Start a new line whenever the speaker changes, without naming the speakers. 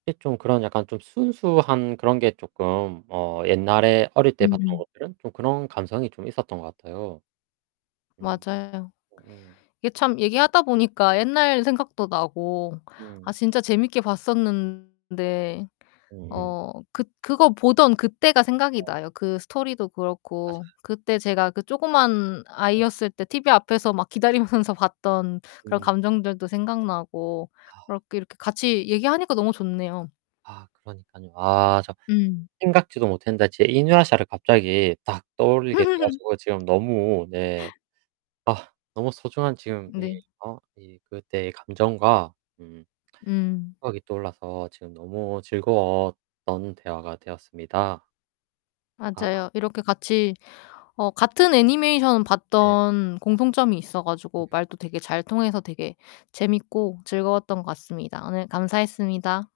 예 좀 그런 약간 좀 순수한 그런 게 쪼끔 어 옛날에 어릴 때 봤던
음음.
것들은 좀 그런 감성이 좀 있었던 것 같아요. 음
맞아요.
으음.
이게 참 얘기하다 보니까 옛날 생각도 나고 아
음.
진짜 재밌게 봤었는데
으음.
어 그 그거 보던 그때가 생각이
아.
나요 그 스토리도 그렇고.
맞아요.
그때 제가 그 조그만
응.
아이였을 때 티비 앞에서 막 기다리면서 봤던 그런
응.
감정들도 생각나고 그러
아.
이렇게 같이 얘기하니까 너무 좋네요.
아, 그러니까요. 아 참
음.
생각지도 못했는데 제 이누야샤 를 갑자기 딱 떠올리게 돼 가지고 지금 너무 네 아 너무 소중한 지금 이
네.
어 이 그때의 감정과 음
음.
생각이 떠올라서 지금 너무 즐거웠던 대화가 되었습니다. 아.
맞아요. 이렇게 같이 어 같은 애니메이션을
네.
봤던 공통점이 있어 가지고
음.
말도 되게 잘 통해서 되게 재밌고 즐거웠던 것 같습니다. 오늘 감사했습니다.